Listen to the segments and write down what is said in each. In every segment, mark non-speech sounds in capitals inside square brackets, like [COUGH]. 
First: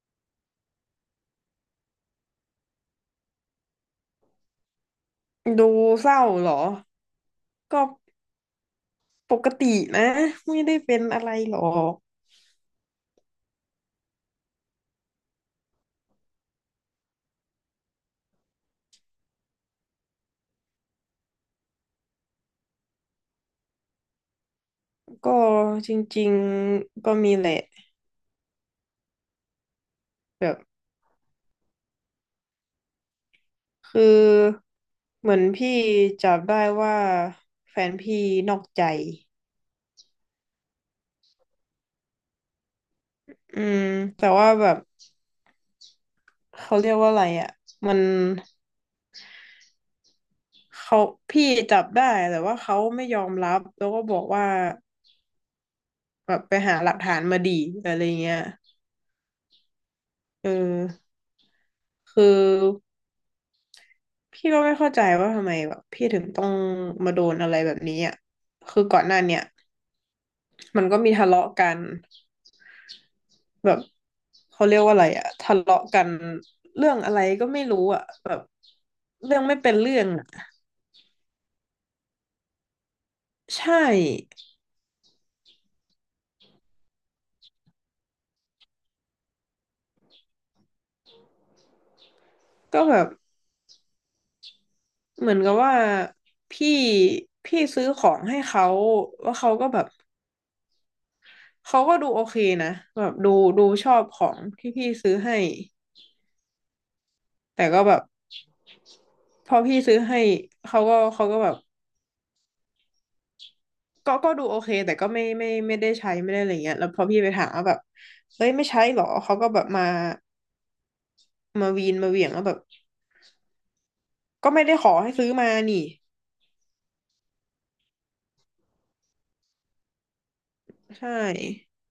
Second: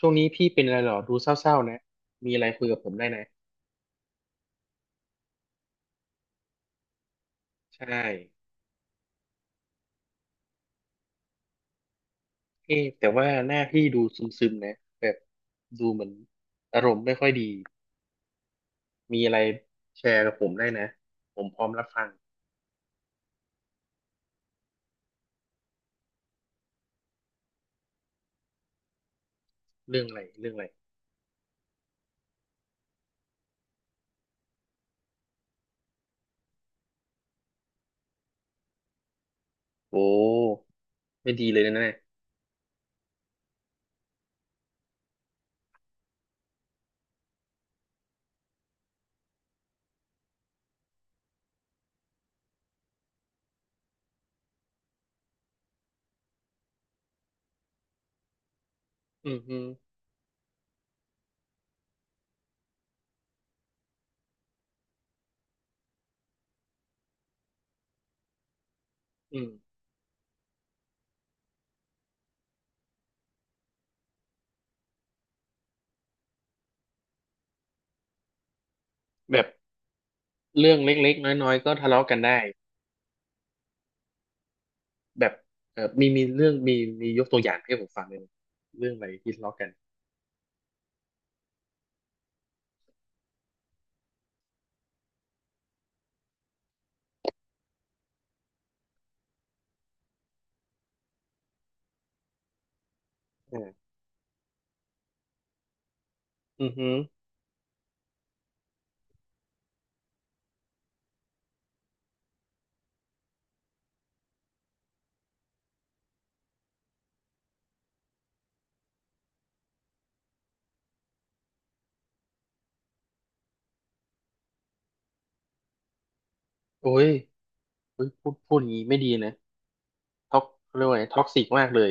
ช่วงนี้พี่เป็นอะไรเหรอดูเศร้าๆนะมีอะไรคุยกับผมได้นะดูเศร้าเหรอ ก็ใช่ปกตินะ ไม่ได้เป็นอะไรหรอก เอ๊ะแต่ว่าหน้าพี่ดูซึมๆนะแบบดูเหมือนอารมณ์ไม่ค่อยดีมีอะไรแชร์กับผมได้นะผมพร้อมรับฟังก็จริงๆก็มีแหละเรื่องอะไรแบเรื่องบอะไรคือเหมือนพี่จับได้ว่าแฟนพี่นอกใจโอ้ไม่ดีเลยนะเนี่ยอืมแต่ว่าแบบเขาเรียกว่าอะไรอ่ะ มันเขาพี่จับได้แต่ว่าเขาไม่ยอมรับแล้วก็บอกว่าแบบไปหาหลักฐานมาดีอะไรเงี้ยอืมอืมเออคือ พี่ก็ไม่เข้าใจว่าทำไมแบบพี่ถึงต้องมาโดนอะไรแบบนี้อ่ะคือก่อนหน้าเนี่อืยมมันก็มีทะเลาะกันแบบเขาเรียกว่าอะไรอ่ะทะเลาะกันเรื่องอะไรก็ไม่รู้อ่ะแบบเรื่แบองบไม่เป็นเรื่องอ่ะเรื่องเล็กๆน้อยๆก็ทะเลาะกันได้ใช่แบบเออมีเรื่องมียกตัวอย่างให้ผมฟังเลยไหมเรื่องอะไรที่ทะเลาะกันก็แบบเหมือนกับว่าพี่พี่ซื้อของให้เขาว่าเขาก็แบบเขาก็ดูโอเคนะแบบดูชอ่าอบของที่พี่ซื้อให้อือฮึแต่ก็แบบพอพี่ซื้อให้เขาก็แบบ ก็ดูโอเคแต่ก็ไม่ได้ใช้ไม่ได้อะไรเงี้ยแล้วพอพี่ไปถามว่าแบบเฮ้ยไม่ใช้หรอเขาก็แบบมาวีนมาเหวี่ยงว่าแบบก็ไม่ได้ขอให้ซื้อมานี่โอ้ยเฮ้ยพูดอย่างนี้ไม่ดีนะ ท็อกเรียกว่าไงใช่ท็อกซิกมากเลย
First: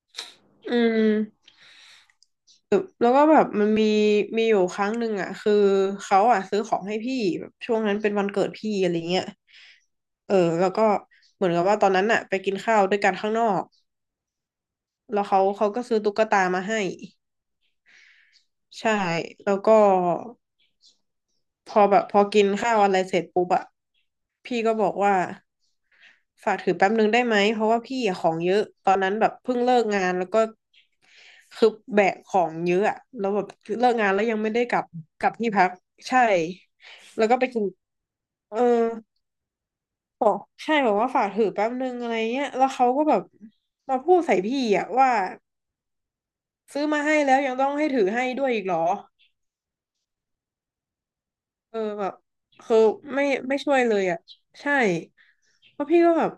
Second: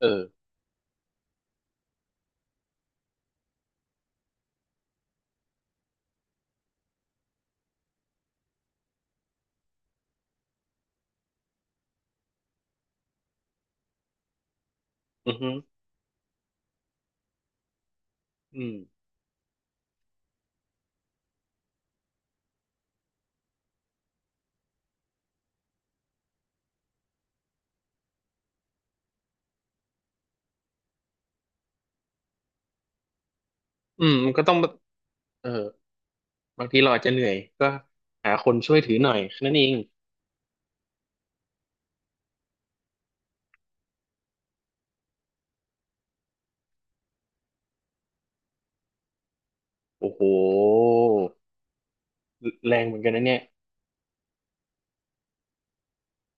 เอออืมแล้วก็แบบมันมีอยู่ครั้งหนึ่งอ่ะคือเขาอ่ะซื้อของให้พี่แบบช่วงนั้นเป็นวันเกิดพี่อะไรเงี้ยเออแล้วก็เหมือนกับว่าตอนนั้นอ่ะไปกินข้าวด้วยกันข้างนอกแล้วอือเขาฮึเขาก็ซื้อตุ๊กตามาให้อืมใช่แล้วก็ พอแบบพอกินข้าวอะไรเสร็จปุ๊บอะพี่ก็บอกว่าฝากถือแป๊บนึงได้ไหมเพราะว่าพี่อะของเยอะตอนนั้นแบบเพิ่งเลิกงานแล้วก็คือแบกของเยอะอะแล้วแบบเลิกอืงานมแล้วมันยังก็ไม่ต้องได้กลับกลับเอที่อพักใช่บางทีเราอาจจะเหแล้นื่วอยก็ไปกินก็หาคนเออช่วยถือหน่อยแค่นั้นเองบอกใช่บอกว่าฝากถือแป๊บนึงอะไรเงี้ยแล้วเขาก็แบบมาพูดใส่พี่อะว่าซื้อมาให้แล้วยังต้องให้ถือให้ด้วยอีกเหรอ โอ้โหเออแบบแรคืองเหมือนกันนะไม่เนี่ยไม่ช่วยเลยอ่ะใช่เพราะพี่ก็แบบ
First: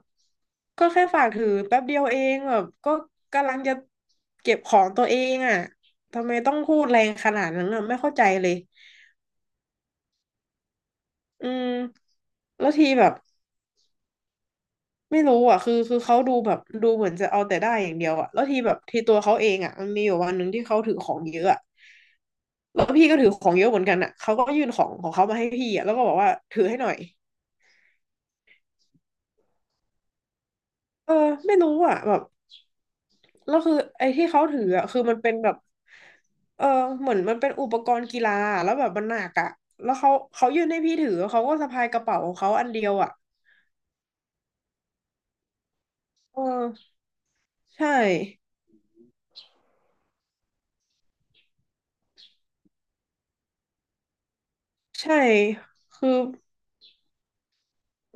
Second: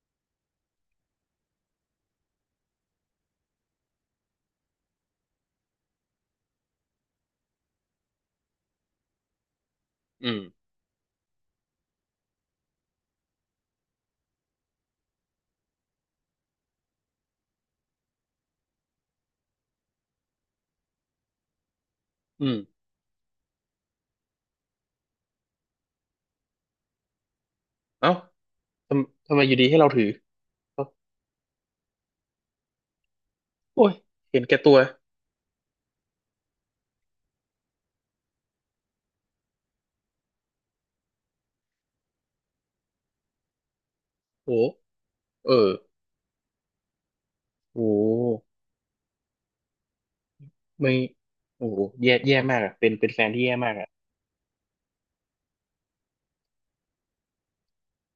ก็แค่ฝากถือแป๊บเดียวเองแบบก็กำลังจะเก็บของตัวเองอ่ะทำไมต้องพูดแรงขนาดนั้นอ่ะไม่เข้าใจเลยอืมอืมแล้วทีแบบไม่รู้อ่ะคือเขาดูแบบดูเหมือนจะเอาแต่ได้อย่างเดียวอ่ะแล้วทีแบบทีตัวเขาเองอ่ะมันมีอยู่วันหนึ่งที่เขาถือของเยอะอะอืมแล้วพี่ก็ถือของเยอะเหมือนกันอ่ะเขาก็ยื่นของของเขามาให้พี่อ่ะแล้วก็บอกว่าถือให้หน่อยเอ้าทำไมอยู่ดีให้เราถือเอ้าเออไม่รู้อ่ะแบบ แล้วคือโอ้ยไอ้ที่เห็เขานแก่ถือตัวอ่ะคือมันเป็นแบบเออเหมือนมันเป็นอุปกรณ์กีฬาอะแล้วแบบมันหนักอ่ะแล้วเขายื่นให้พี่ถือเขาก็สะพายกระเป๋าของเขาอันเดียวอ่ะโอ้โหเออเออโอ้ใช่ไม่โอ้แย่แย่มากอ่ะเป็นแฟนที่แย่มากอ่ะใช่คือ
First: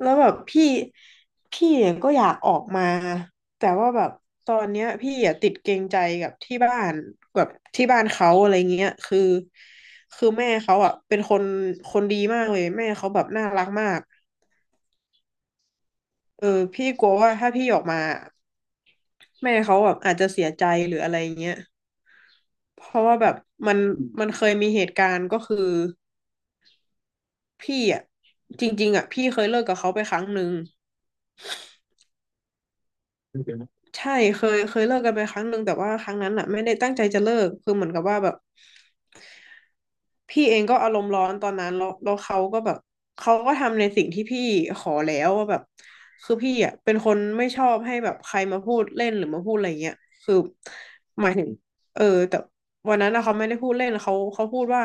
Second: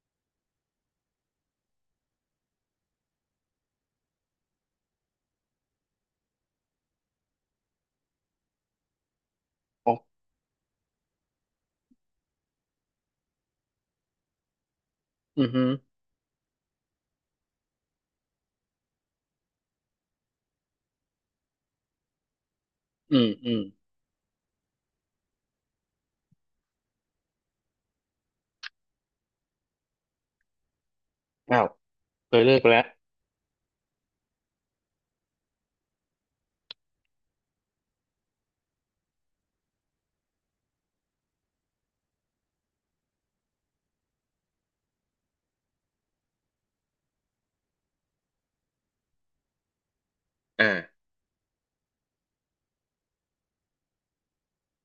แล้วแบบพี่เนี่ยก็อยากออกมา แต่ว่าแบบตอนเนี้ยพี่อ่ะติดเกรงใจกับที่บ้านแบบที่บ้านเขาอะไรเงี้ยคืออ๋อคือแม่เขาอ่ะเป็นคนดีมากเลยแม่เขาแบบน่ารักมากอือฮึเออพี่กลัวว่าถ้าพี่ออกมา แม่เขาแบบอาจจะเสียใจหรืออะไรเงี้ยเพราะอืว่าแบมบอืมมันมันเคยมีเหตุการณ์ก็คือพี่อ่ะจริงๆอ่ะพี่เคยเลิกกับเขาไปครั้งหนึ่งอ้าวเคยเลิกไปแล้วใช่เคยเลิกกันไปครั้งหนึ่งแต่ว่าครั้งนั้นอ่ะไม่ได้ตั้งใจจะเลิกคือเหมือนกับว่าแบบ พี่เองก็อารมณ์ร้อนตอนนั้นแล้วเขาก็แบบเขาก็ทำในสิ่งที่พี่ขอแล้วว่าแบบคือพี่อ่ะเป็นคนไม่ชอบให้แบบใครมาพูดเล่นหรือมาพูดอะไรเงี้ยคืออ่าหมายถึงเออแต่วันนั้นอะเขาไม่ได้พูดเล่นเขาพูดว่า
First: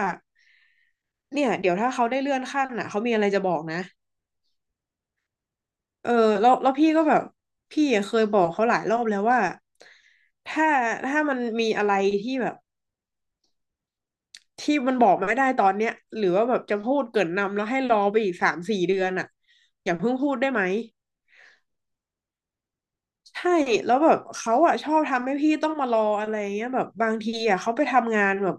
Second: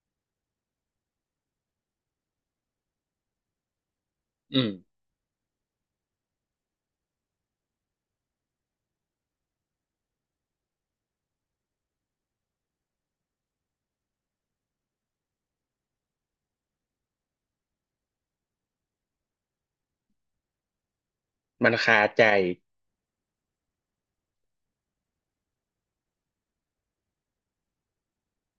เนี่ยเดี๋ยวถ้าเขาได้เลื่อนขั้นอ่ะเขามีอะไรจะบอกนะอืมเออแล้วพี่ก็แบบพี่อะเคยบอกเขาหลายรอบแล้วว่าถ้าถ้ามันมีอะไรที่แบบ ที่มันบอกไม่ได้ตอนเนี้ยหรือว่าแบบจะพูดเกริ่นนำแล้วให้รอไปอีก3-4 เดือนอ่ะอย่าเพิ่งพูดได้ไหมมันคาใจใช่แล้วแบบเขาอ่ะชอบทำให้พี่ต้องมารออะไรเงี้ยแบบบางทีอ่ะเขาไปทำงานแบบ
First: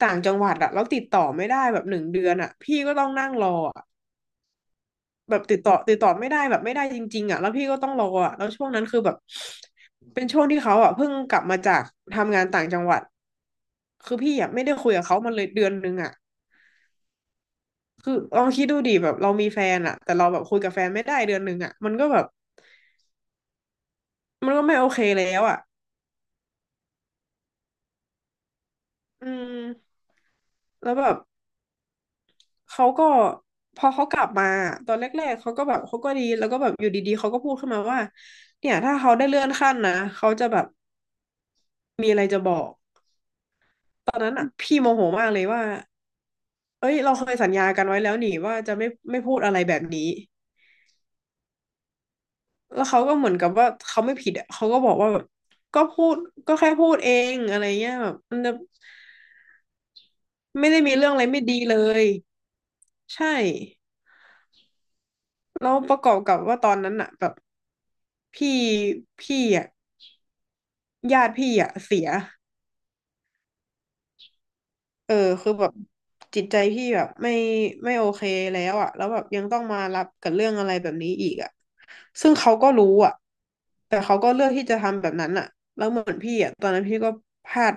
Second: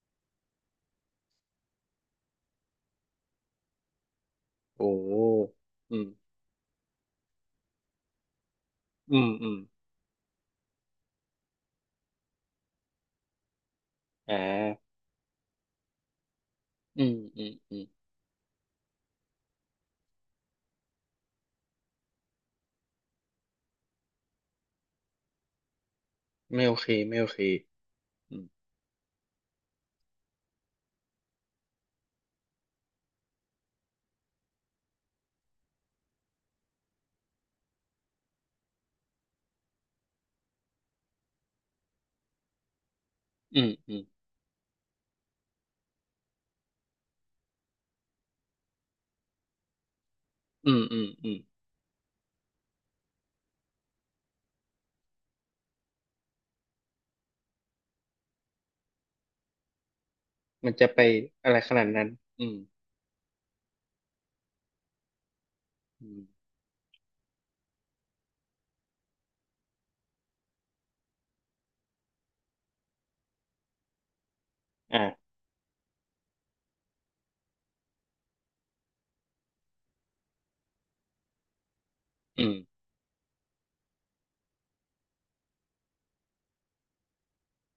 ต่างจังหวัดอ่ะแล้วติดต่อไม่ได้แบบ1 เดือนอ่ะพี่ก็ต้องนั่งรออะโอ้แบบติดต่ออืติดม ต่อไม่ได้แบบไม่ได้จริงๆอ่ะแล้วพี่ก็ต้องรออ่ะแล้วช่วงนั้นคือแบอืบมอืมเป็นช่วงที่เขาอ่ะเพิ่งกลับมาจากทำงานต่างจังหวัดคืออ่พี่อ่ะไม่ได้าคุยกับเขามาเลย1 เดือนอ่ะ อืมอืมอืมคือลองคิดดูดิแบบเรามีแฟนอะแต่เราแบบคุยกับแฟนไม่ได้เดือนหนึ่งอะมันก็แบบมันก็ไม่โอเคแล้วอะไม่โอเคไม่โอเคอืมอืมแล้วแบบเขาก็พอเขากลับมาตอนแรกๆเขาก็แบบเขาก็ดีแล้วก็แบบอยู่ดีๆเขาก็พูดขึ้นมาว่าเนี่ยถ้าเขาได้เลื่อนขั้นนะเขาจะแบบมีอะไรจะบอกอืมอืมตอนนั้นอะพี่โมโหมากเลยว่าเอ้ยเราเคยสัญญากันไว้แล้วนี่ว่าจะไม่พูดอะไรแบบนี้อืมอืมอืมแล้วเขาก็เหมือนกับว่าเขาไม่ผิดอะเขาก็บอกว่าแบบก็พูดก็แค่พูดเองอะไรเงี้ยแบบมันจะ ไม่มันได้จะมีไปเรื่องอะไรไม่อะไรดีขเลนาดยนั้นอืมใช่แล้วประกออืบกับมว่าตอนนั้นอะแบบพี่พี่อะญาติพี่อะเสียเอออ่าคือแบบจิตใจพี่แบบไม่โอเคแล้วอะแล้วแบบยังต้องมารับกับเรื่องอะไรแบบนี้อีกอะซึ่งอืเขามก็รู้อะแต่เขาก็เลือกที่จะทำแบบนั้นอะแล้วเหมือนพี่อะตอนนั้นพี่ก็พลาด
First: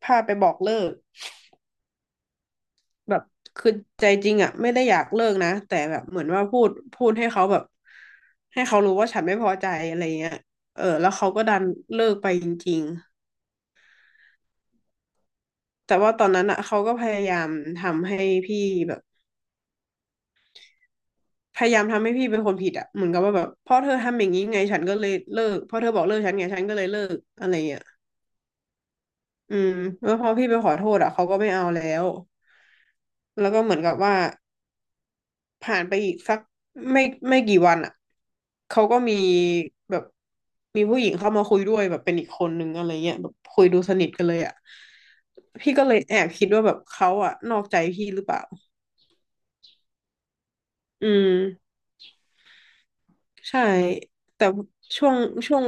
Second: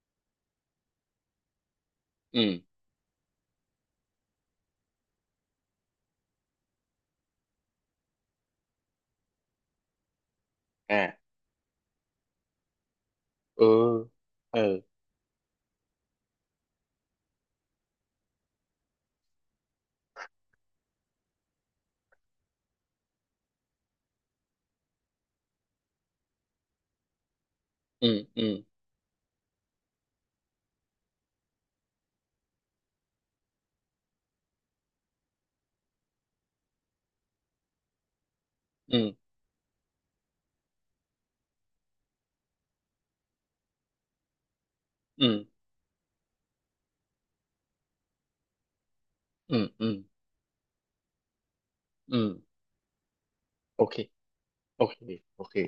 พลาดไปบอกเลิก อืมแบบคือใจจริงอ่ะไม่ได้อยากเลิกนะแต่แบบเหมือนว่าพูดให้เขาแบบให้เขารู้ว่าฉันไม่พอใจอะไรเงี้ยเอออ่าแล้วเขาก็ดันเลิกไปจริงเออเออๆแต่ว่าตอนนั้นอ่ะเขาก็พยายามทำให้พี่แบบพยายามทำให้พี่เป็นคนผิดอ่ะเหมือนกับว่าแบบเพราะเธอทำอย่างนี้ไงฉันก็เลยเลิกเพราะเธอบอกเลิกฉันไงฉันก็เลยเลิกอะไรเงี้ยอืมอืมอืมแล้วพอพี่ไปขอโทษอ่ะเขาก็ไม่เอาแล้วแล้วก็เหมือนกับว่า ผ่านไปอีกสักไม่ไม่กี่วันอ่ะเขาอืก็มมีแบบมีผู้หญิงเข้ามาคุยด้วยแบบเป็นอีกคนนึงอะไรเงี้ยแบบคุยดูสนิทกันเลยอ่ะอืมพี่ก็เลยแอบคิดว่าแบบเขาอ่ะนอกใจพี่หรือเปล่าอืมอืมอืมอืมใช่โอเคแต่โอเคช่วงโอเคช่วง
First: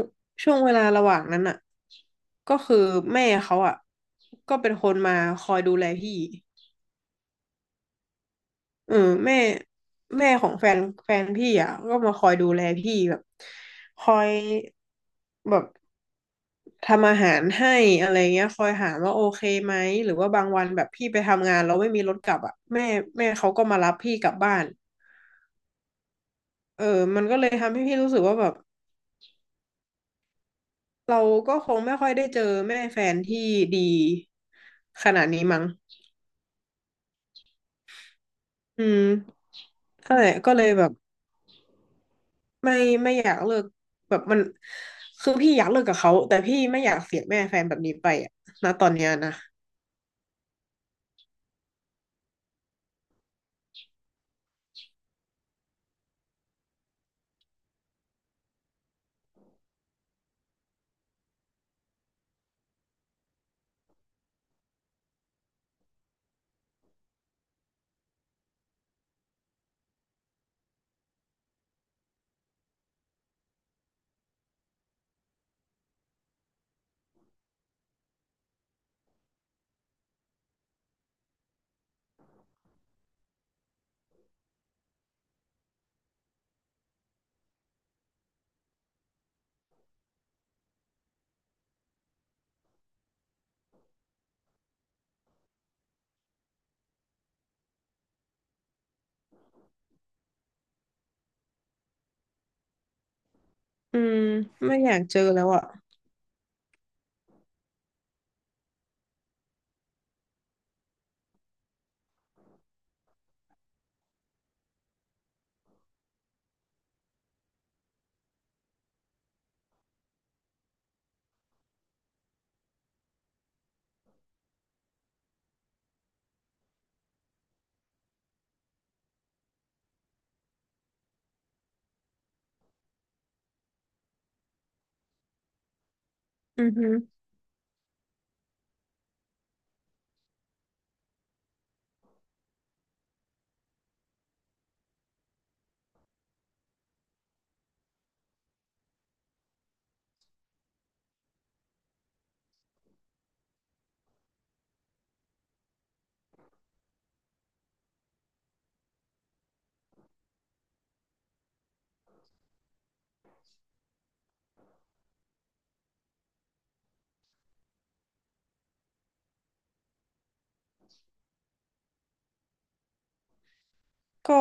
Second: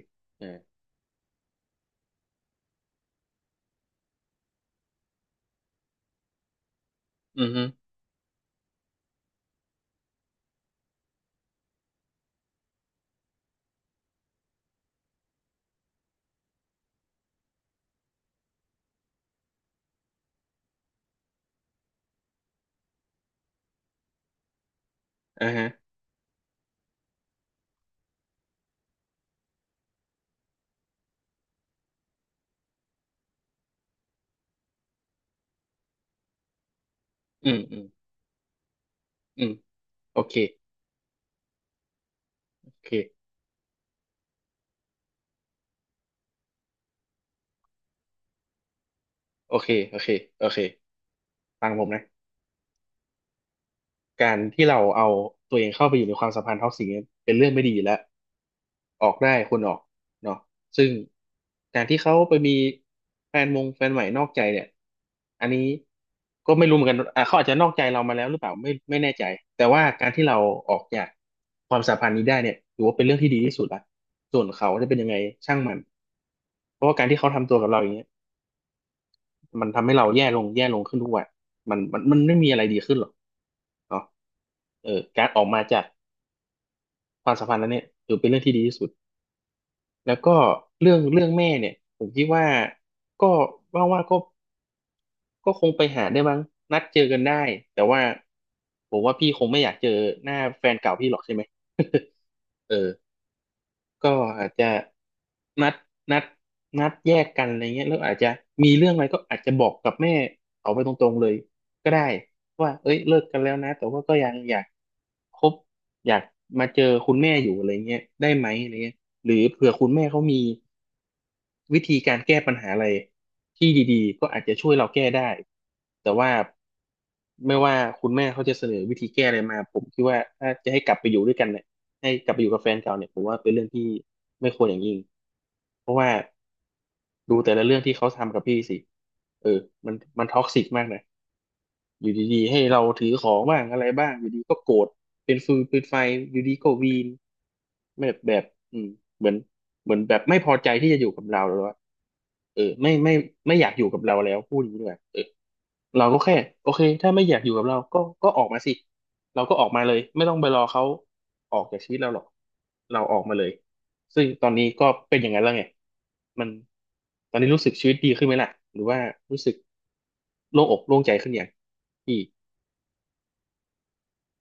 ช่วอ่างเวลาระหว่างนั้นอ่ะก็คือแม่เขาอ่ะก็เป็นคนมาคอยดูแลพี่ อืมฮึเออแม่แม่ของแฟนแฟนพี่อ่ะก็มาคอยดูแลพี่แบบคอยแบบทำอาหารให้อะไรเงี้ยคอยถามว่าโอเคไหมหรือว่าบางวันแบบพี่ไปทำงานแล้วไม่มีรถกลับอ่ะแม่เขาก็มารับพี่กลับบ้านอ่าฮะเออมันก็เลยทำให้พี่รู้สึกว่าแบบเราก็คงไม่ค่อยได้เจอแม่แฟนที่ดีขนาดนี้มั้งอืมอืมอืมอืมก็โอเลยเคก็เลยแบบ โอไม่เคไม่อยากเลิกแบบมันคือพี่อยากเลิกกับเขาแต่พี่ไม่อยากเสียแม่แฟนแบบนี้ไปอะนะตอนเนี้ยนะโอเคโอเคโอเคฟังผมนะ การที่เราเอาตัวเองเข้าไปอยู่ในความสัมพันธ์ท็อกซิกเนี่ยเป็นเรื่องไม่ดีอยู่แล้วออกได้ควรออกเนาะซึ่งการที่เขาไปมีแฟนใหม่นอกใจเนี่ยอันนี้ก็ไม่รู้เหมือนกันอ่ะเขาอาจจะนอกใจเรามาแล้วหรือเปล่าไม่แน่ใจแต่ว่าการที่เราออกจากความสัมพันธ์นี้ได้เนี่ยถือว่าเป็นเรื่องที่ดีที่สุดละส่วนเขาจะเป็นยังไงช่างมันเพราะว่าการที่เขาทำตัวกับเราอย่างเงี้ย มันทำให้เราแย่ลงแย่ลงขึ้นทุกวันมันไม่มีอะไรดีขึ้นหรอกเนาะเออการออกมาจากความสัมพันธ์นั้นเนี่ย ถือเป็นเรื่องที่ดีที่สุด แล้วก็เรื่องเรื่องแม่เนี่ย ผมคิดว่าก็ว่าก็คงไปหาได้บ้างนัดเจอกันได้ แต่ว่าผมว่าพี่คงไม่อยากเจอหน้าแฟนเก่าพี่หรอกใช่ไหม [LAUGHS] เออ อืก็มอาจจะไม่อยากเจอแล้วอ่ะนัดนัดนัดแยกกันอะไรเงี้ยแล้วอาจจะมีเรื่องอะไรก็อาจจะบอกกับแม่เขาไปตรงๆเลยก็ได้ว่าเอ้ยเลิกกันแล้วนะแต่ว่าก็ยังอยากคบอยากมาเจอคุณแม่อยู่อะไรเงี้ยได้ไหมอะไรเงี้ยหรือเผื่อคุณแม่เขามีวิธีการแก้ปัญหาอะไรที่ดีๆก็อาจจะช่วยเราแก้ได้แต่ว่าไม่ว่าคุณแม่เขาจะเสนอวิธีแก้อะไรมาผมคิดว่าถ้าจะให้กลับไปอยู่ด้วยกันเนี่ย ให้กลับไปอยู่กับแฟนเก่าเนี่ยผมว่าเป็นเรื่องที่ไม่ควรอย่างยิ่งเพราะว่าอือฮึดูแต่ละเรื่องที่เขาทำกับพี่สิเออ มันมันท็อกซิกมากนะ อยู่ดีๆให้เราถือของบ้างอะไรบ้างอยู่ดีก็โกรธเป็นฟืนเป็นไฟอยู่ดีก็วีนแบบอืมเหมือนเหมือนแบบไม่พอใจที่จะอยู่กับเราแล้วอะเออไม่อยากอยู่กับเราแล้วพูดอย่างนี้ด้วยเออเราก็แค่โอเคถ้าไม่อยากอยู่กับเราก็ออกมาสิเราก็ออกมาเลยไม่ต้องไปรอเขาออกจากชีวิตเราหรอกเราออกมาเลยซึ่งตอนนี้ก็เป็นอย่างนั้นแล้วไงมันตอนนี้รู้สึกชีวิตดีขึ้นไหมล่ะหรือว่ารู้สึกโล่งอกโล่งใจขึ้นอยัง อีกก็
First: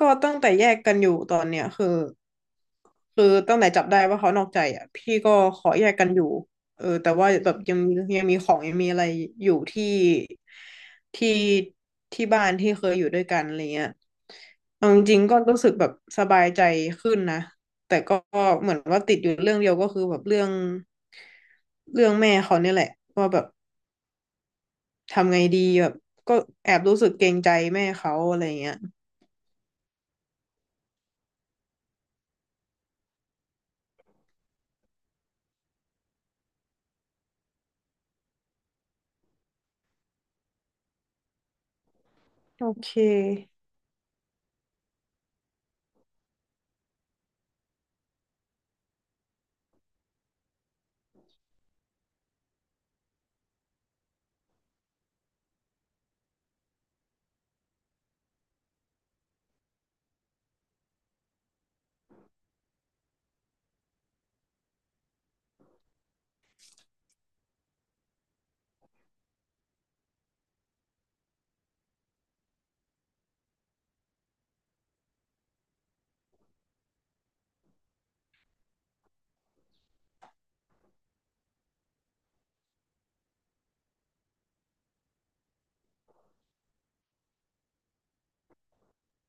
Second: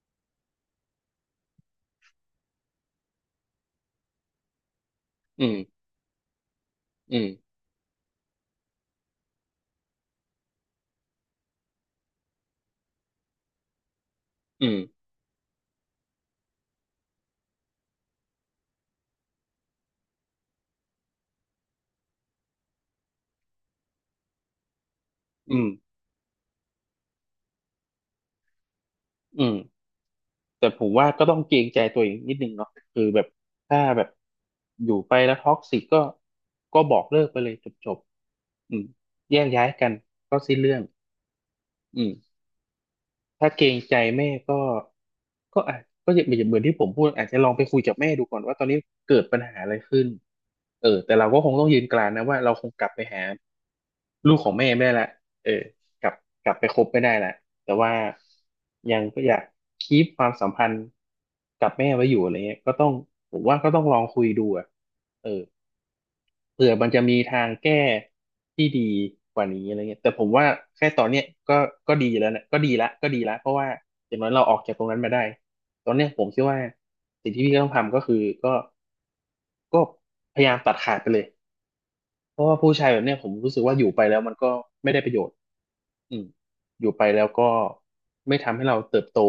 ก็ตั้งแต่แยกกันอยู่ตอนเนี้ยคือคือตั้งแต่จับได้ว่าเขานอกใจอ่ะพี่ก็อืมขอแยกกันอยู่เออแต่อืม ว่าแบบยังมียังมีของยังมีอะไรอยู่ที่ที่ที่บ้านที่เคยอยู่ด้วยกันอะไรเงี้ยอืม เอาจริงๆก็รู้สึกแบบสบายใจขึ้นนะแต่ก็เหมือนว่าติดอยู่เรื่องเดียวก็คือแบบเรื่องแม่เขาเนี่ยแหละว่าแบบทำไงอืดีม แบบก็แอบรู้สึกเกรงใจแม่เขาอะไรเงี้ยอืม แต่ผมว่าก็ต้องเกรงใจตัวเองนิดนึงเนาะคือแบบถ้าแบบอยู่ไปแล้วท็อกซิกก็บอกเลิกไปเลยจบจบอืมแยกย้ายกันก็สิ้นเรื่องอืม โอเคถ้าเกรงใจแม่ก็ก็อาจก็อย่างเหมือนที่ผมพูดอาจจะลองไปคุยกับแม่ดูก่อนว่าตอนนี้เกิดปัญหาอะไรขึ้นเออแต่เราก็คงต้องยืนกรานนะว่าเราคงกลับไปหาลูกของแม่ไม่ได้ละเออกลับกลับไปคบไม่ได้ละแต่ว่ายังก็อยากคีปความสัมพันธ์กับแม่ไว้อยู่อะไรเงี้ยก็ต้องผมว่าก็ต้องลองคุยดูอะเออ เผื่อมันจะมีทางแก้ที่ดีกว่านี้อะไรเงี้ยแต่ผมว่าแค่ตอนเนี้ยก็ก็ดีแล้วนะก็ดีละก็ดีละเพราะว่าอย่างน้อยเราออกจากตรงนั้นมาได้ตอนเนี้ยผมคิดว่าสิ่งที่พี่ต้องทำก็คือก็ก็พยายามตัดขาดไปเลยเพราะว่าผู้ชายแบบเนี้ยผมรู้สึกว่าอยู่ไปแล้วมันก็ไม่ได้ประโยชน์อืมอยู่ไปแล้วก็ไม่ทำให้เราเติบโต